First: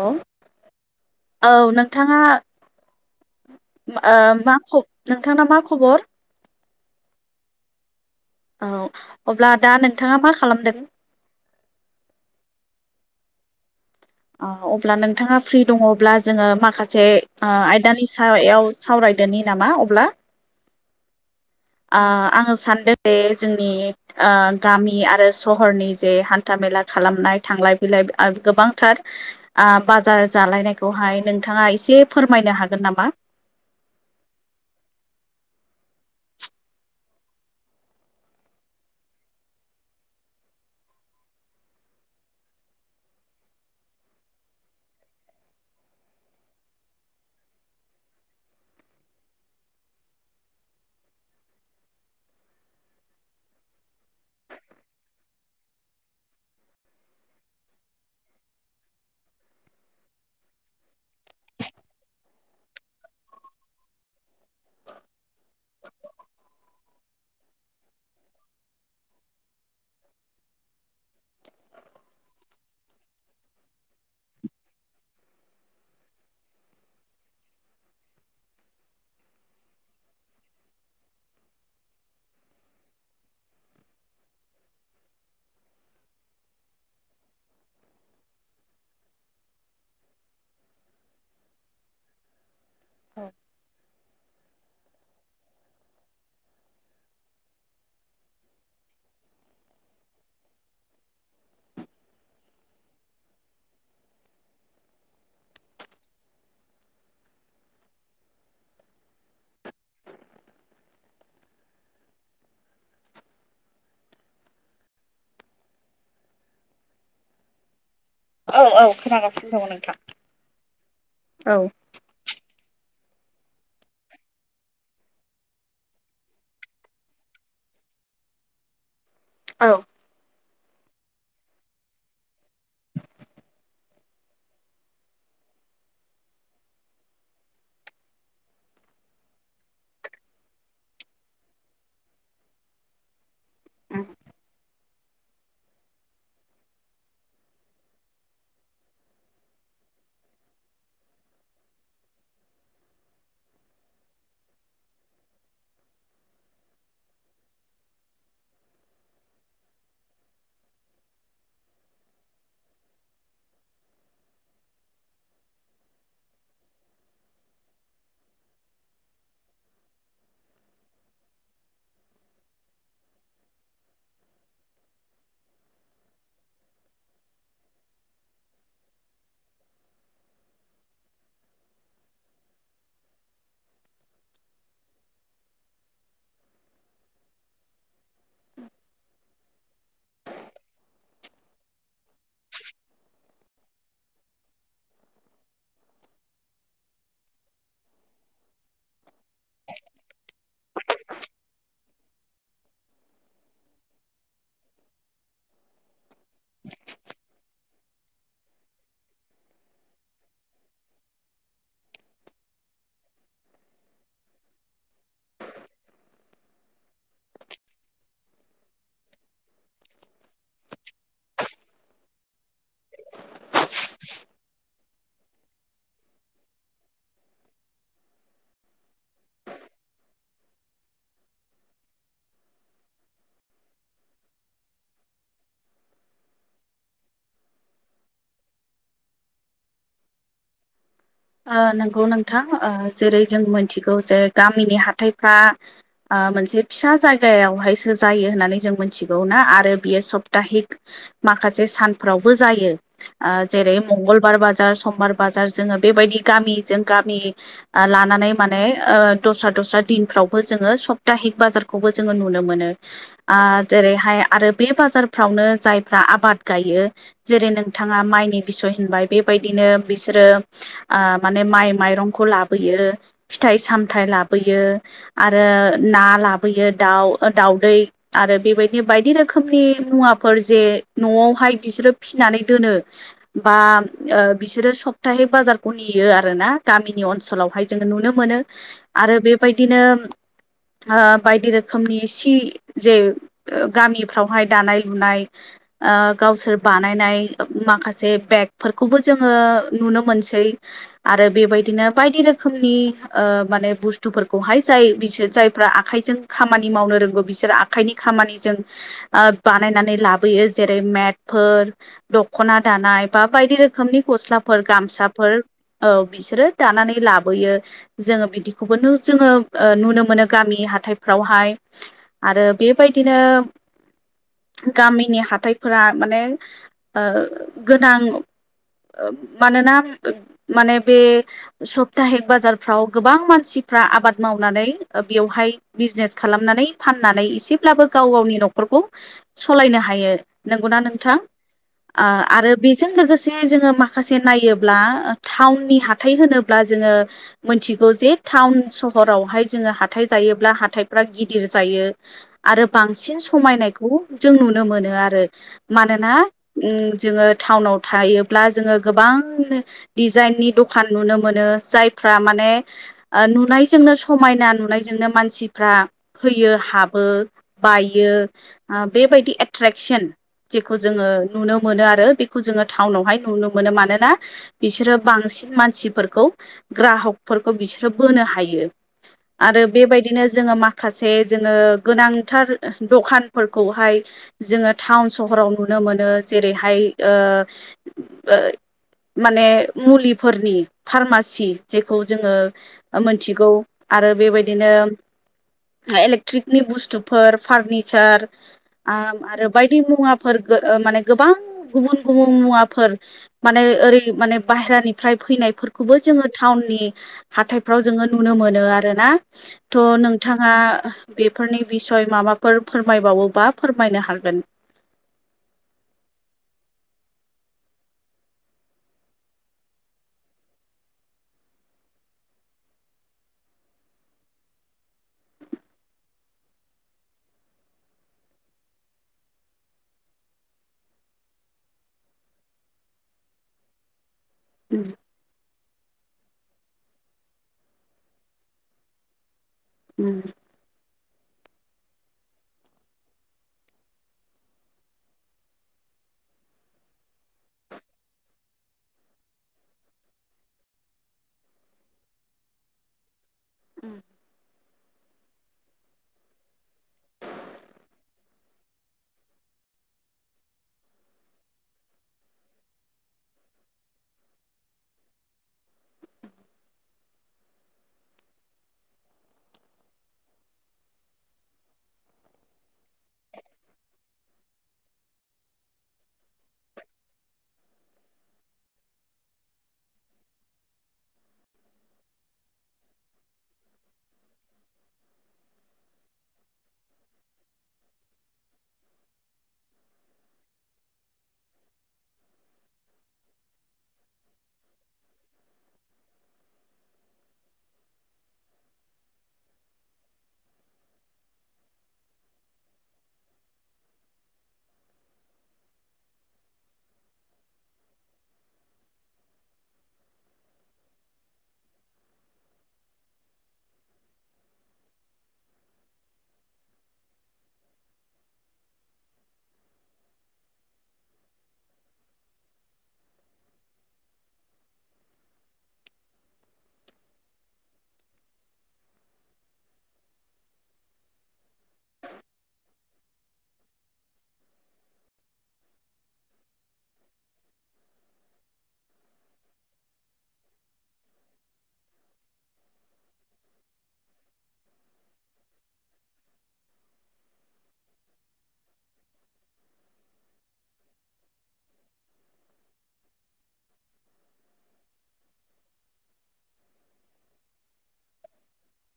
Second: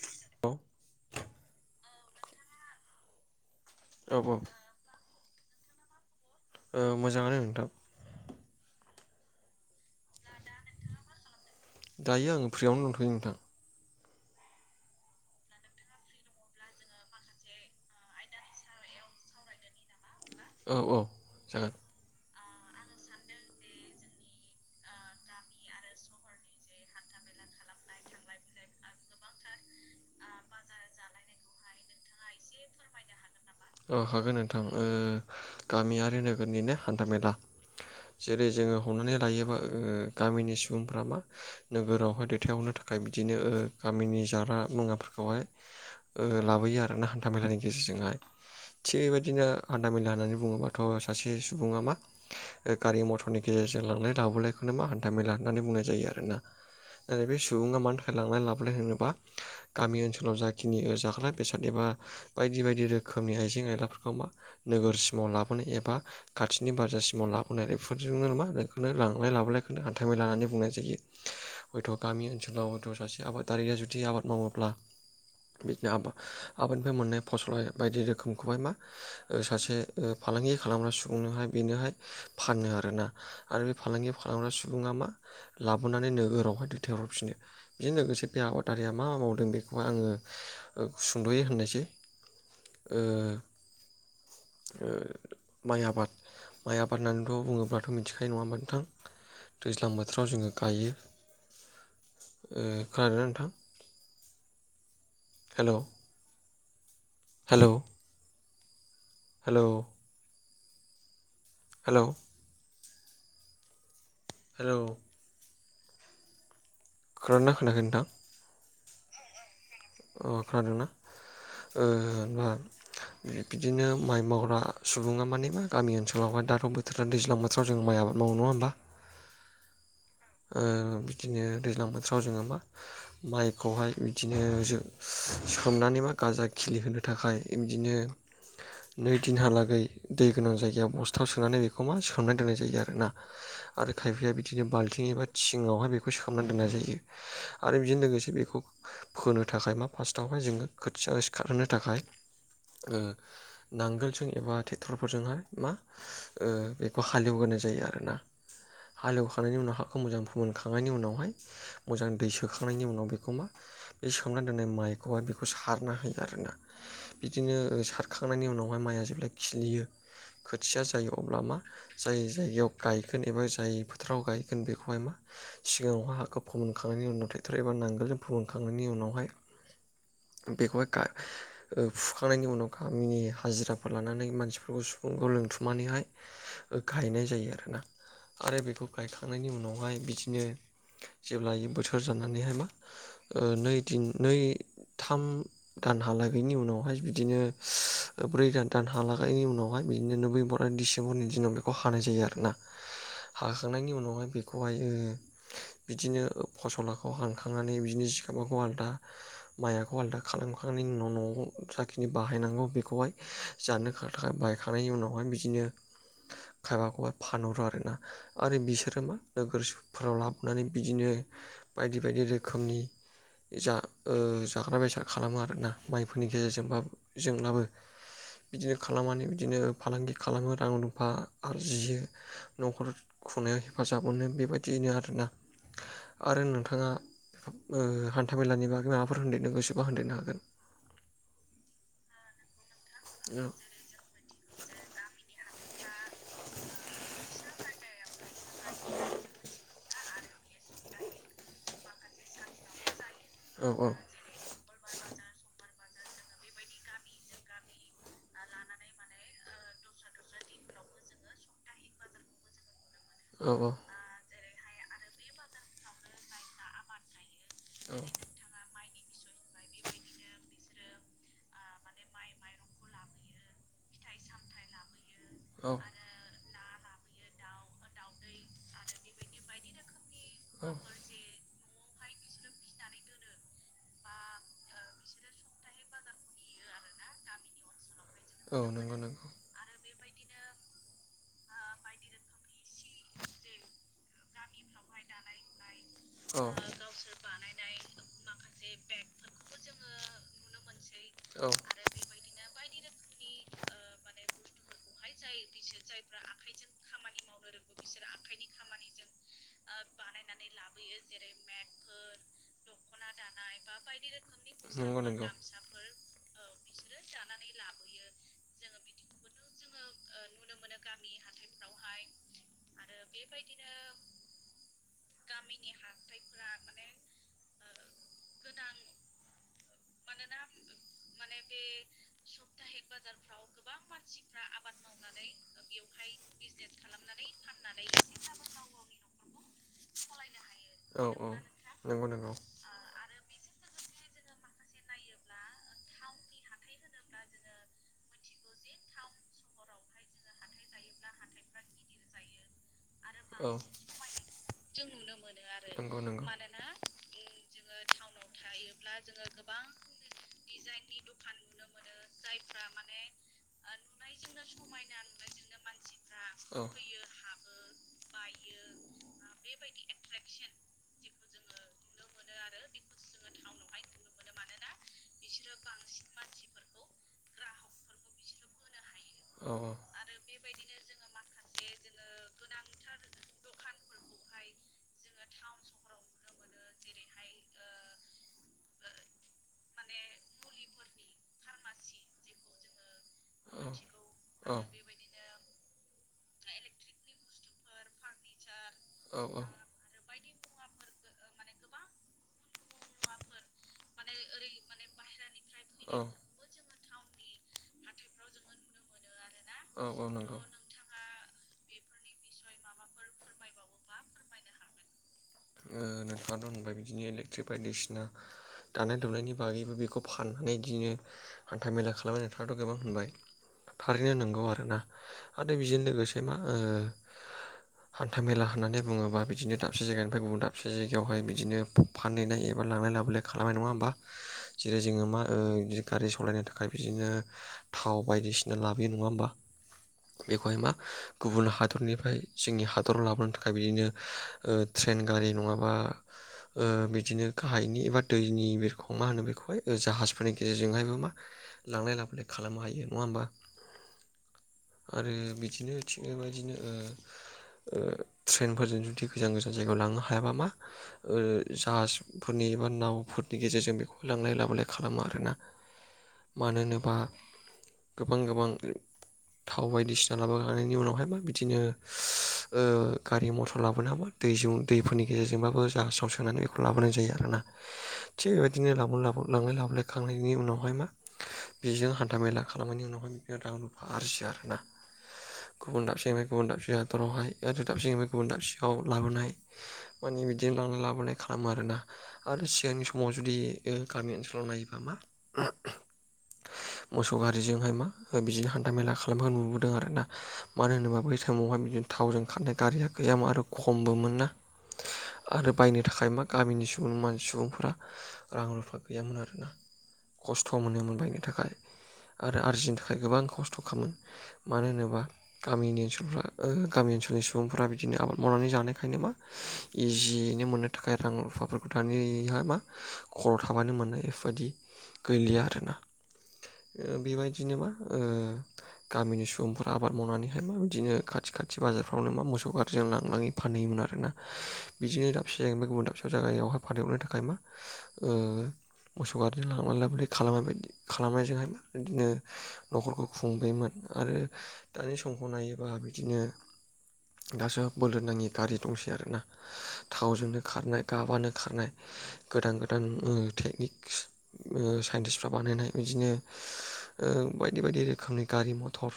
हेल औ औ नोंथाङा। औ ओह नोंथाना मा खबर? ओह मोजांङानो नोंथां। औ अब्ला दा नोंथाङा मा खालामदों? दायो आंओ फ्रियावनो दंथ'यो नोंथां। अह अब्ला नोंथाङा फ्रि दङोब्ला जोंङो माखासे ओह आयदानि सायाव सावराय दोनि नामा अब्ला। औ औ। जागोन ओ आं ओस सानदो जे जोंनि गामि आरो सहरनि जे हान्था मेला खालामनाय थां बि गोबांथार बाजार जालायनायखौहाय नोंथाङा एसे फोरमायनो हा हागोन नामा? औ हागोन नोंथां ओह गामि आरो नोगोरनिनो हान्थामेला जेरै जोंङो हमनानै लायोबा गामिनि सुबुंफ्रा मा नोगोरावहाय दैथायहरनो था बिदिनो ओ गामिनि जाग्रा मुवाफोरखौहाय ओह लाबोयो आरो ना हान्था मेलानि गेजेरजोंहाय [inaudible] बेबायदिनो हान्था मेला होननानै बुङोबाथ' सासे सुबुङा मा गारि मथरनि गेजेरजों लांलाय लाबोलायखौनो मा हान्था मेला होननानै बुंनाय जायो आरोना ओह बे सुबुङा मानो थाखाय लांलाय लाबोलाय होनोबा गामि ओनसोलाव जाखिनि जाग्रा बेसाद एबा बायदि बायदि रो रोखोमनि आइजें आयलाफोरखौ मा नोगोरसिमाव लाबोनो एबा खाथिनि बाजारसिमाव लाबोनानै नामाहोनो लांलाय लाबोलायखौनो हान्थ मेला होन्नानै बुंनाय जायो हयथ' गामि ओनसोलाव हयथ' माखासे आबादारिया जुदि आबाद मावाब्ला बिदिनो आ आबादनिफ्राय मोननाय फसल बायदि रोखोमखौहाय मा सासे फालांगि खालामग्रा सुबुंनोहाय बिनोहाय फाननो आरोना आरो बे फालांगि खालामग्रा सुबुङा मा लाबोनानै नोगोरावहाय दैथायहरफिनो बेजों लोगोसे बे आबादारिया मा मावदों बेखौ आङो सुंद'यै होननोसै ओ ओ माइ आबाद माइ आबाद होननानैथ' बुङोब्लाथ' मिथिखायो नङा होनबा नोंथां दैज्लां बोथोराव जोंङो गायो ओह खोनादोंना नोंथां hello hello hello hello hello खोनादोंना खोनायाखै नोंथां औ औ खोनागासिनो दं नोङ औ खोनादोंना ओह ना बिदिनो माइ मावग्रा सुबुङा मानेमा गामि ओनसोलावहाय दाथ' बोथोरा दैज्लां बोथोराव जों माइ आबा अह नङा होमबा औ ओह बिदिनो दैज्लां बोथोराव जोंङो मा माइखौहाय बिदिनो जो सोमनानै मा गाजा खिलिहोनो थाखाय इनदीनो नै दिनहालागै दै गोनां जायगायाव बस्थायाव सोनानै बेखौ मा सोमनानै दोननाय जायो आरोना आरो खायफाया बिदिनो बाल्ट थिं एबा थिङावहाय बेखौ सोमना दोननाय जायो आरो बेजों लोगोसे बेखौ फोनो थाखाय मा फास्स्टावहाय जोङो खोथिया सिखारहोनो थाखाय ओह नांगोलजों एबा ट्रेक्टरफोरजोंहाय मा ओह बेखौ हालेवगोन जायो आरोना हालेवखानायनि उनाव ह बेखौ मोजां फोमोनखांनायनि उनावहाय मोजां दै सोखांनायनि उनाव बेखौ मा बे सोमनानै दोननाय माइ माइखौहाय बेखौ सारना होयो आरोना बिदिनो सारखांनायनि उनावहाय माइआ जेब्ला खिलियो खोथिया जायो अब्ला मा जाय जायगायाव गायगोन एबा जाय फोथोराव गाय बेखौहाय मा सिगाङावहाय हाखौ फोमोनखांनायनि उनाव ट्रेक्ट'र एबा नांगोल जों फोमोनखांनायनि उनावहाय बेखौहाय ओ- फुखांनायनि उनाव गामिनि हाजिराफोर लानानै मानसिफोरखौ लोंथुमनानैहाय गायनाय जायो आरोना आरो बेखौ गायखां थांनायनि उनावहाय बिदिनो जेब्लाय बेयो बोथोर जानानैहाय मा ओ- नै दिन नै थाम दानहालागैनि उनावहाय बिदिनो ओ- ब्रै दान- दान हालागैनि उनावहाय बिदिनो नभेम्बर आरो डिसेम्बरनि दिनाव बेखौ हानाय जायो आरोना हाखांनायनि उनाव बेखौहाय ओ बिदिनो फसलाखौ हाखांबाय नानै बिदिनो जिखाबखौ आलदा माइखौ आलादा खालामखांनायनि उनाव न'आव जाखिनि बाहायना बेखौहाय जानो थाखाय बायखांनायनि उनावहाय बिदिनो खायबाखौबा फानहरो आरोना आरो बिसोर मा नोगोरफोराव लाबोनानै बिदिनो बायदि बायदि रोखोमनि जा ओ जाग्रा बेसाद खालामो आरोना माइफोरनि गेजेरजों जोंब्लाबो बिदिनो खालामनानै बिदिनो फालांगि खालामो रां रुफा आरजियो न'खर खुंनायाव हेफाजाब मोनो बेबायदियैनो आरोना आरो नोंथाङा ओ हान्थाामेलानि बागै माबाफोर होनन्देरनो गोसोबा होनन्देरनो हागोन। ओ नंगौ नोंथां ओ जेरै जों मिथिगौ जे गामिनि हाथायफ्रा ओ मोनसे फिसा जायगायावहायसो जायो होननानै जों मोनथिगौ ना आरो बियो सब सप्ताहिक माखासे सानफ्रावबो जायो औ जेरै ओ औ मंगलबार बाजार। समबार बाजार जोङो बेबायदि गामिजों गामि ओ लानानै माने ओ दस्रा दस्रा दिनफ्रावबो जोङो सप्ताहिक बाजारखौबो जोङो नुनो मोनो। ओ जेरैहाय आरो बे बाजारफ्रावनो जायफ्रा आबाद गायो। जेरै नोंथाङा माइनि बिसय होनबाय बेबायदिनो बिसोरो ओ माने माइ माइरंखौ लाबोयो फिथाइ सामथाइ लाबोयो। आरो औ ना लाब फैयो दाउ दाउदै आरो बेबायदि बायदि रोखोमनि मुवा फोर जे औ न'आवहाय बिसोरो फिनानै दोनो बा ओ बिसोरो सब थाहि बाजारखौ नेयो आरोना गामिनि ओन्सोलावहाय जों नुनो मोनो औ नंगौ आरो नंगौ बेबायदिनो ओ बायदि रोखोमनि सि जे ओ गामिफ्रावहाय दानाय लुनाय ओ औ गावसोर बानायनाय माखासे बेगफोरखौबो जोङो नुनो मोनसै आरो औ बेबायदिनो बायदि रोखोमनि बायदि ओ माने रोखोमनि बुस्थुफोरखौहाय जाय बिसोर जायफ्रा आखाइजों खामानि मावनो रोंगौ बिसोर आखाइनि खामानिजों ओ बानाय बानायनानै लाबोयो जेरै मेदफोर दख'ना आखाइजों दानाय बा बायदि रोखोमनि गस्लाफोर। नंगौ नंगौ गामसाफोर औ बिसोरो दानानै लाबोयो जोङो बिदिखौबो जोङो ओ नुनो मोनो गामि हाथायफ्रावहाय आरो बेबायदिनो गामिनि हाथायफोरा माने ओ गोनां ओ मान मानेना बे सप्ताहिक बाजारफ्राव गोबां मानसिफ्रा आबाद मावना नानै ओ बेवहाय बिजिनेस खालामनानै फाननानै एसेब्लाबो गाव गावनि न'खरखौ सलायनो हायो नंगौना औ नोंथां औ नंगौ ओ नंगौ आरो बेजों लोगोसे जोङो मा माखासे नायोब्ला टाउननि हाथाय होनोब्ला जोङो मिथिगौ जे टाउन स हरावहाय जोङो हाथाइ जायोब्ला हाथाइफ्रा गिदिर जायो आरो बांसिन औ समायनायखौ जों नुनो मोनो आरो मानोना उम जोङो टाउनाव बा आव थायोब्ला जोङो गोबां दिजाइननि दखान नुनो मोनो जायफ्रा माने ओ नुनायजोंनो समायना नुनायजोंनो मानसिफ्रा फैयो हाबो बायो। ओ बेबायदि एट्रेकसन जेखौ जोङो नुनो मोनो आरो बेखौ जोङो टाउनावहाय नुनो मोन मोनो मानोना बिसोरो बांसिन मानसिफोरखौ ग्राहकफोरखौ बिसोरो बोनो हायो। ओ औ आरो बेबायदिनो जोङो माखासे जोङो गोनांथार दखानफोरखौहाय जोङो टाउन सहराव नुनो मोनो जेरैहाय ओ ओ माने मुलिफोरनि फार्मासि जेखौ जोङो मोनथिगौ आरो औ बेबायदिनो इलेक्ट्रिकनि बुस्थुफोर फारनिचार आम औ औ बायदि मुवा फोरगो ओ माने गोबां गुबुन गुबुन मुवाफोर माने ओरै माने बाहेरानिफ्राय फैनाय फोरखौबो जोङो टाउननि हाथायफ्राव जोङो नुनो मोनो आरोना थ' औ नंगौ नोंथाङा आ बेफोरनि बिसय माबाफोर फोरमायबावोबा फोरमायनो हागोन। नोंथाङा दंबाय बिदिनो इलेक्ट्रिक बायदिसिना दानाय लुनायनि बागैबो बेखौ फाननानै बिदिनो हान्था मेला खालाम नाथाथ' गोबां मोनबाय थारैनो नंगौ आरोना आरो बेजों लोगोसे मा हान्था-मेला होननानै बुङोबा बिदिनो दाबसे जायगानिफ्राय गुबुन दाबसे जायगायावहाय बिदिनो फानहैनाय एबा लांलाय लाबोलाय खालामनाय नङा होमबा जेरै उम जोङो मा ओ बिदि गारि सलायनो थाखाय बिदिनो थाव बायदिसिना लाबोयो नङा होमबा बेखौहाय मा गुबुन हादरनिफ्राय जोंनि हादराव लाबोनो था खाय बिदिनो ओ ट्रेन गारि नङाबा ओ बिदिनो गाहायनि एबा दैनि बेरखौ मा होनो बेखौहाय जाहाजफोरनि गेजेरजोंहायबो मा लांलाय लाबोलाय खालामनो हायो नङा होमबा उम आरो बिदिनो थिग बेबायदिनो ओ ट्रेनफोरजों जुदि गोजान गोजान जायगायाव लांनो हायाबा मा ओ जाहाजफोरनि एबा नाव नि गेजेरजों बेखौ लांलाय लाबोलाय खालामो आरोना मानो होनोबा गोबां गोबां थाव बायदिसिना लाबोखांनायनि उनावहाय बा बिदिनो ओ गारि मथर लाबोनोबा दै दैफोरनि गेजेरजोंबाबो जाहास्राव सोनानै बेखौ लाबोनाय जायो आरोना थिग बेबायदिनो ला लांलाय लाबोलाय खांनायनि उनावहाय मा बेजों हान्थामेला खालामनायनि उनाव रां रुफा आरजियो आरोना गुबुन दाबसेनिफ्राय गुबुन दाबसें हादरावहाय दाबसेफ्राय गुबुन दाबसेखाव लाबोनाय माने बिदिनो लांलाय लाबोनाय खालामो आरोना आरो सिगांनि समाव जुदि गामि ओनसोलाव नायोबा मा [inaudible] मोसौ गारिजोंहाय मा बिदिनो हान्था मेला खालामखौ नुबोदों आरोना मानो होनोबा बै टाइमवावहाय बिदिनो थावजों खारनाय गारिया गैयामोन आरो खमबो मोन ना आरो बायनो थाखाय मा गामिनि सुबुं मान सुबुंफोरा रां रुफा गैयामोन आरोना खस्थ' मोनोमोन बेनि थाखाय आरो आरजिनो थाखाय गोबां खस्थ' खामोन मानो होनोबा गामिनि ओनसोलफ्रा गामि ओनसोलनि सुबुंफोरा बिदिनो आबाद मावनानै जानायखायनो मा इजियैनो मोननो थाखाय रां रुफाफोरखौ दानि मा खर' थाबानो मोनो बेफोरबायदि गैलिया आरोना बेबायदिनो मा ओ गामिनि सुबुंफोरा आबाद मावनानैहाय मा बिदिनो खाथि खा खाथि बाजाराव फ्रावनो मोसौ गारजों लांनानै फानैयोमोन आरोना बिदिनो दाबसे जाया गुबुन दाबसे जायगायावहा फानोमोन नो थाखाय मा ओ मोसौ गारिजों लांलाय लाबोलाय खालामनाय बायदि खालामनायजोंहाय बिदिनो न'खरखौ खुंबोयोमोन आरो दानि समखौ नायोबा बिदिनो [inaudible] दासो बोलो नाङि गारि दंसै आरोना थावजोंनो खारनाय गाबानो खारनाय गोदान गोदान टेकनिक्स साइन्टिसफ्रा बानायनाय बिदिनो बायदि बायदि रोखोमनि गारि-मथर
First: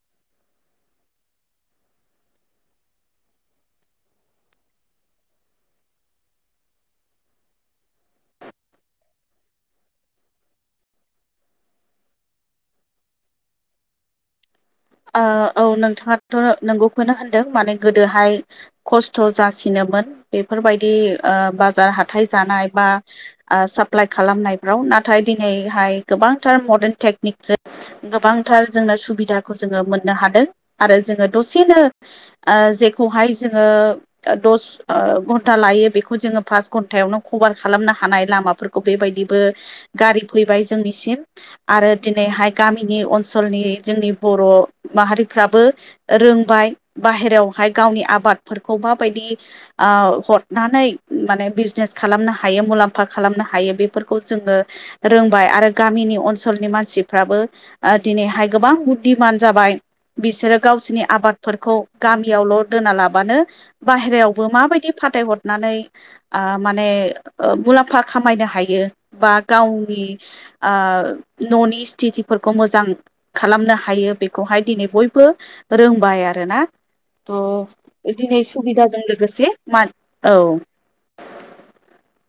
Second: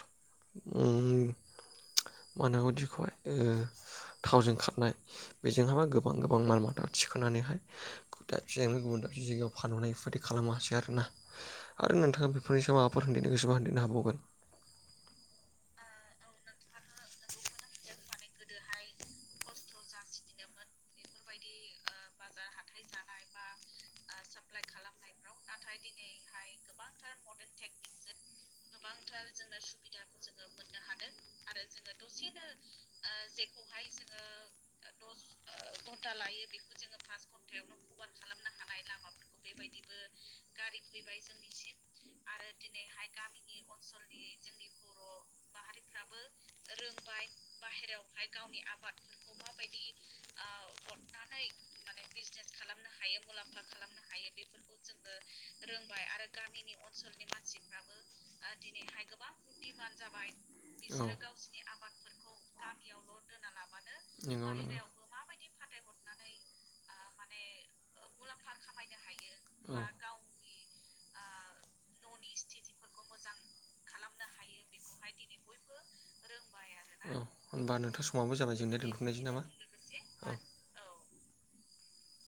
मा होनोदिखौहाय ओ थावजों खारनाय बेजोंहाबा गोबां गोबां माल माथा थिखांनानै दाबायावनो गुबुन दाबसे जायगायाव फानहनाय बेफोरबायदि खालामासै आरोना आरो नोंथां बेफोरनि स माबाफोर उन्दैनो गोसोबा हन्दैनो हाबावगोन [inaudible] ओ औ नोंथाङाथ' नोंगौखौनो होनदों माने गोदोहाय खस्थ' जासिनो मोन बेफोरबायदि ओ बाजार हाथाय जानाय बा ओ साप्लाय खालामनायफ्राव। नाथाय दिनैहाय गोबांथार मदार्न टेकनिकजों गोबांथार जोंनो सुबिदा जोङो मोननो हादों। आरो जोङो दसेनो ओ जे खौहाय जोङो ओ दस ओ घन्टा लायो बेखौ जोङो फास घन्टायावनो कभार खालामनो हानाय लामाफोरखौ बेबायदिबो गारि फैबाय जोंनि आरो दिनैहाय गामिनि ओनसोलनि जोंनि ब बर' माहारिफ्राबो रोंबाय बाहेरायावहाय गावनि आबादफोरखौ माबायदि औ हथ नानै माने बिजनेस खालामनो हायो मुलाम्फा खालामनो हायो बेफोरखौ जोङो रोंबाय आरो गामि नि जोंनि अनसोलनि मानसिफ्राबो ओ दिनैहाय गोबां बुद्धिमान जाबाय बिसोरो गावसोरनि औ आबादफोरखौ गामियावल' दोना लाबानो बाहेरायावबो नंगौ नंगौ माबायदि फाथाय हथना नै ओ माने ओ मुलाम्फा खामायनो हायो बा औ गावनि आ न'नि स्थिथिफोरखौ मोजां खालामनो हायो बेखौहाय दिनै बयबो रोंबाय आरोना। औ होनबा नोंथां थ' समाबो दिनै जाबाय जोंनिया सुबिदाजों दोनथ'नायसै नामा लोगोसे मा औ।